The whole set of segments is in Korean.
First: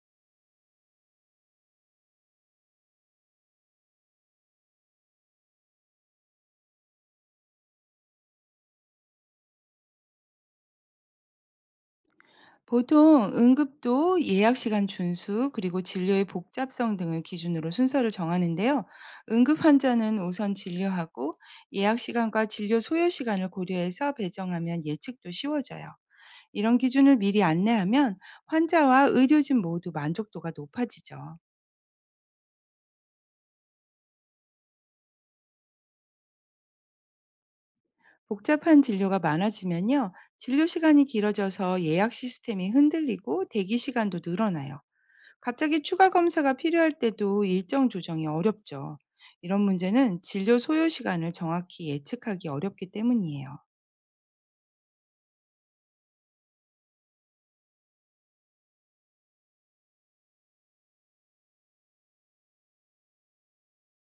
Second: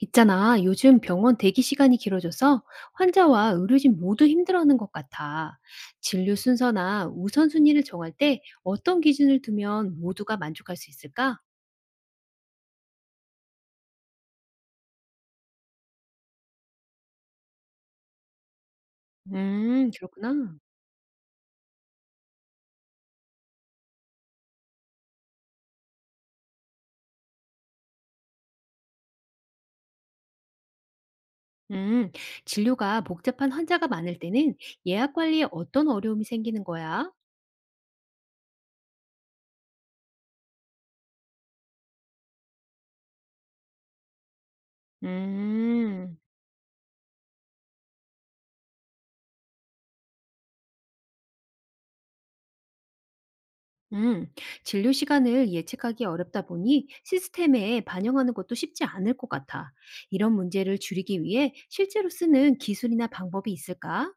있잖아, 요즘 병원 대기 시간이 길어져서 환자와 의료진 모두 힘들어하는 것 같아. 진료 순서나 우선순위를 정할 때 어떤 기준을 두면 모두가 만족할 수 있을까? 보통 응급도, 예약 시간 준수, 그리고 진료의 복잡성 등을 기준으로 순서를 정하는데요. 응급 환자는 우선 그렇구나. 진료하고 예약 시간과 진료 소요 시간을 고려해서 배정하면 예측도 쉬워져요. 이런 기준을 미리 안내하면 환자와 의료진 모두 만족도가 높아지죠. 음, 진료가 복잡한 환자가 많을 때는 예약 관리에 어떤 어려움이 생기는 거야? 복잡한 진료가 많아지면요. 진료 시간이 길어져서 예약 시스템이 흔들리고 대기 시간도 늘어나요. 갑자기 추가 음. 검사가 필요할 때도 일정 조정이 어렵죠. 이런 문제는 진료 소요 시간을 정확히 예측하기 어렵기 때문이에요. 음, 진료 시간을 예측하기 어렵다 보니 시스템에 반영하는 것도 쉽지 않을 것 같아. 이런 문제를 줄이기 위해 실제로 쓰는 기술이나 방법이 있을까?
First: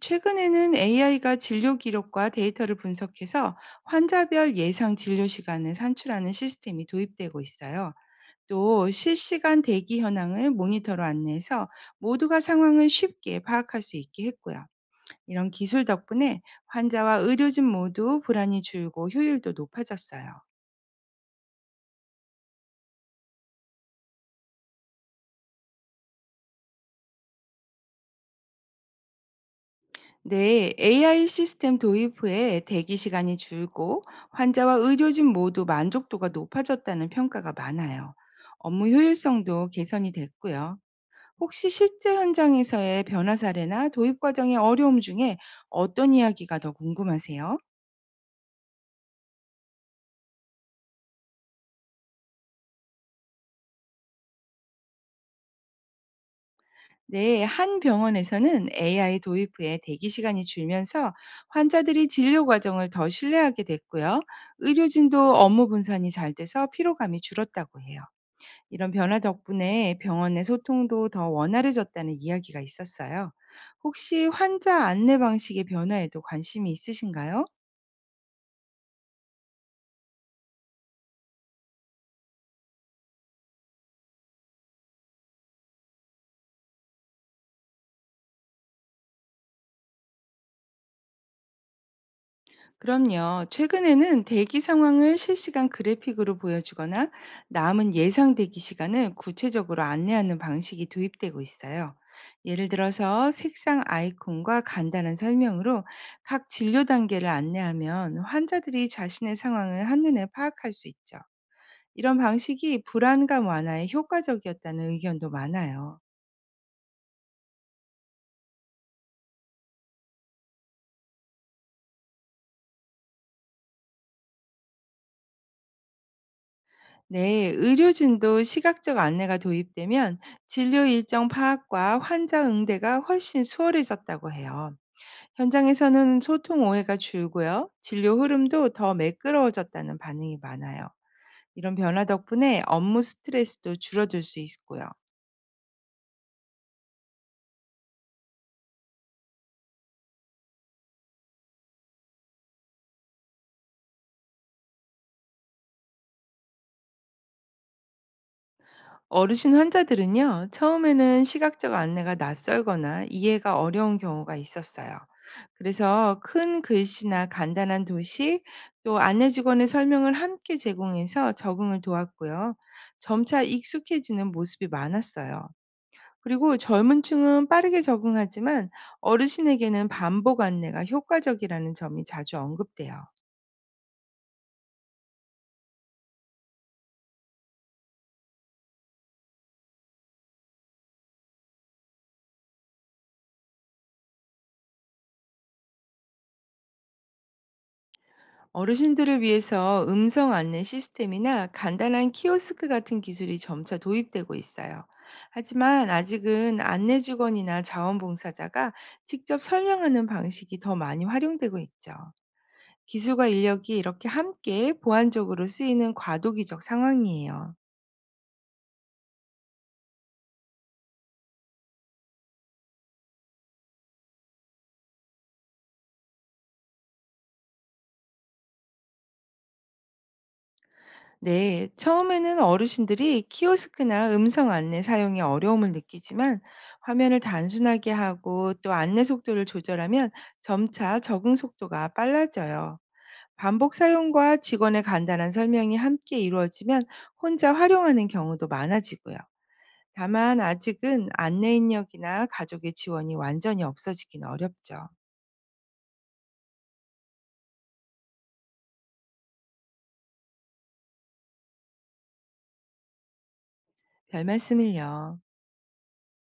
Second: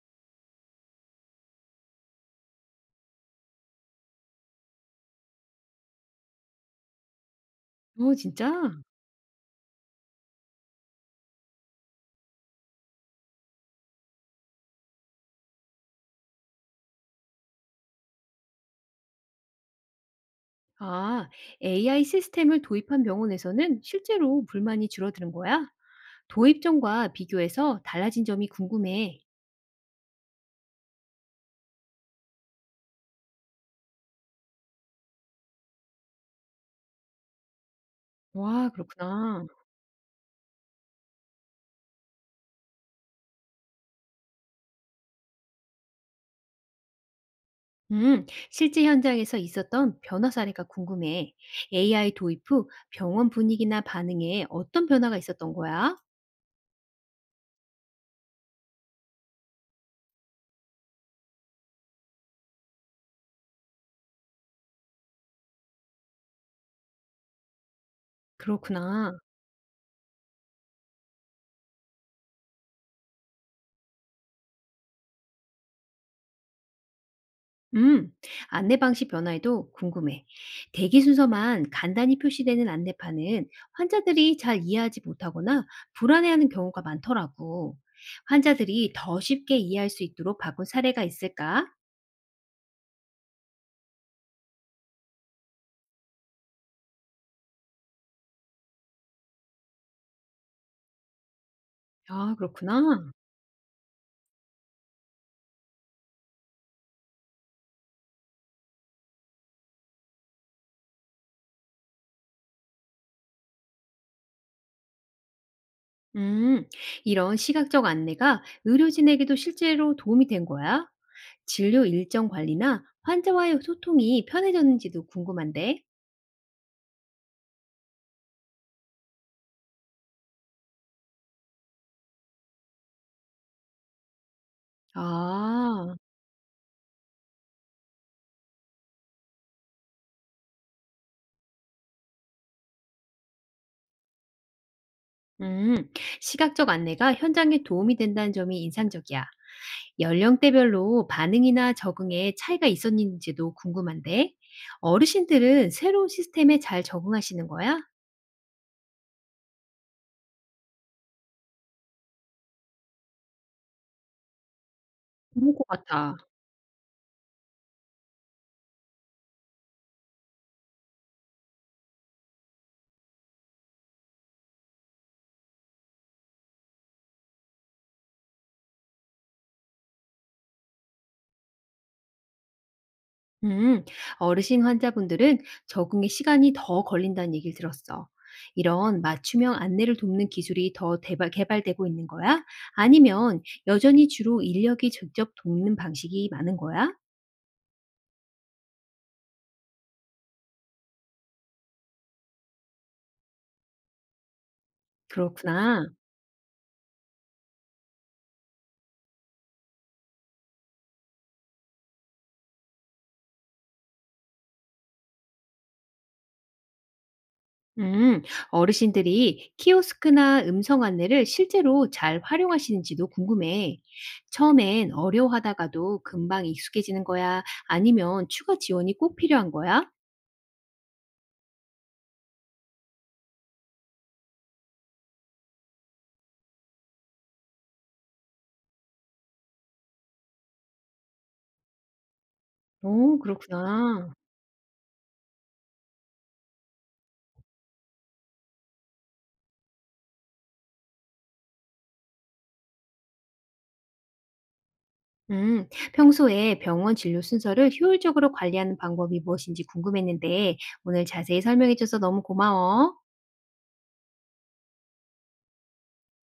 최근에는 AI가 진료 기록과 데이터를 분석해서 환자별 예상 진료 시간을 산출하는 시스템이 도입되고 있어요. 어, 진짜? 또 실시간 대기 현황을 모니터로 안내해서 모두가 상황을 쉽게 파악할 수 있게 했고요. 이런 기술 덕분에 환자와 의료진 모두 불안이 줄고 효율도 높아졌어요. 아, AI 시스템을 도입한 병원에서는 실제로 불만이 줄어드는 거야? 도입 전과 비교해서 달라진 점이 궁금해. 네, AI 시스템 도입 후에 대기 시간이 줄고 환자와 의료진 모두 만족도가 높아졌다는 평가가 많아요. 와, 업무 그렇구나. 효율성도 개선이 됐고요. 혹시 실제 현장에서의 변화 사례나 도입 과정의 어려움 중에 어떤 이야기가 더 궁금하세요? 실제 현장에서 있었던 변화 사례가 궁금해. AI 도입 후 병원 분위기나 반응에 어떤 변화가 있었던 거야? 네, 한 병원에서는 AI 도입 후에 대기 시간이 줄면서 환자들이 진료 과정을 더 신뢰하게 됐고요. 의료진도 업무 분산이 잘 돼서 피로감이 줄었다고 해요. 이런 그렇구나. 변화 덕분에 병원 내 소통도 더 원활해졌다는 이야기가 있었어요. 혹시 환자 안내 방식의 변화에도 관심이 있으신가요? 음, 안내 방식 변화에도 궁금해. 대기 순서만 간단히 표시되는 안내판은 환자들이 잘 이해하지 못하거나 불안해하는 경우가 많더라고. 환자들이 더 쉽게 이해할 수 있도록 바꾼 사례가 있을까? 그럼요. 최근에는 대기 상황을 실시간 그래픽으로 보여주거나 남은 예상 대기 시간을 구체적으로 안내하는 방식이 도입되고 있어요. 아, 예를 그렇구나. 들어서 색상 아이콘과 간단한 설명으로 각 진료 단계를 안내하면 환자들이 자신의 상황을 한눈에 파악할 수 있죠. 이런 방식이 불안감 완화에 효과적이었다는 의견도 많아요. 음, 이런 시각적 안내가 의료진에게도 실제로 도움이 된 거야? 진료 일정 관리나 환자와의 소통이 편해졌는지도 궁금한데? 네, 의료진도 시각적 안내가 도입되면 진료 일정 파악과 환자 응대가 훨씬 수월해졌다고 해요. 아. 현장에서는 소통 오해가 줄고요. 진료 흐름도 더 매끄러워졌다는 반응이 많아요. 이런 변화 덕분에 업무 스트레스도 줄어들 수 있고요. 음, 시각적 안내가 현장에 도움이 된다는 점이 인상적이야. 연령대별로 반응이나 적응에 차이가 있었는지도 궁금한데, 어르신들은 새로운 시스템에 잘 적응하시는 거야? 어르신 환자들은요, 처음에는 시각적 안내가 낯설거나 이해가 어려운 경우가 있었어요. 그럴 것 같아. 그래서 큰 글씨나 간단한 도식, 또 안내 직원의 설명을 함께 제공해서 적응을 도왔고요. 점차 익숙해지는 모습이 많았어요. 그리고 젊은 층은 빠르게 적응하지만 어르신에게는 반복 안내가 효과적이라는 점이 자주 언급돼요. 음, 어르신 환자분들은 적응에 시간이 더 걸린다는 얘기를 들었어. 이런 맞춤형 안내를 돕는 기술이 더 개발되고 있는 거야? 아니면 여전히 주로 인력이 직접 돕는 방식이 많은 거야? 어르신들을 위해서 음성 안내 시스템이나 간단한 키오스크 같은 기술이 점차 도입되고 있어요. 그렇구나. 하지만 아직은 안내 직원이나 자원봉사자가 직접 설명하는 방식이 더 많이 활용되고 있죠. 기술과 인력이 이렇게 함께 보완적으로 쓰이는 과도기적 상황이에요. 음, 어르신들이 키오스크나 음성 안내를 실제로 잘 활용하시는지도 궁금해. 처음엔 어려워하다가도 금방 익숙해지는 거야? 아니면 추가 지원이 꼭 필요한 거야? 네, 처음에는 어르신들이 키오스크나 음성 안내 사용에 어려움을 느끼지만 화면을 단순하게 하고 또 안내 속도를 조절하면 점차 적응 속도가 빨라져요. 오, 반복 그렇구나. 사용과 직원의 간단한 설명이 함께 이루어지면 혼자 활용하는 경우도 많아지고요. 다만 아직은 안내 인력이나 가족의 지원이 완전히 없어지긴 어렵죠. 음, 평소에 병원 진료 순서를 효율적으로 관리하는 방법이 무엇인지 궁금했는데 오늘 자세히 설명해줘서 너무 고마워. 별 말씀을요.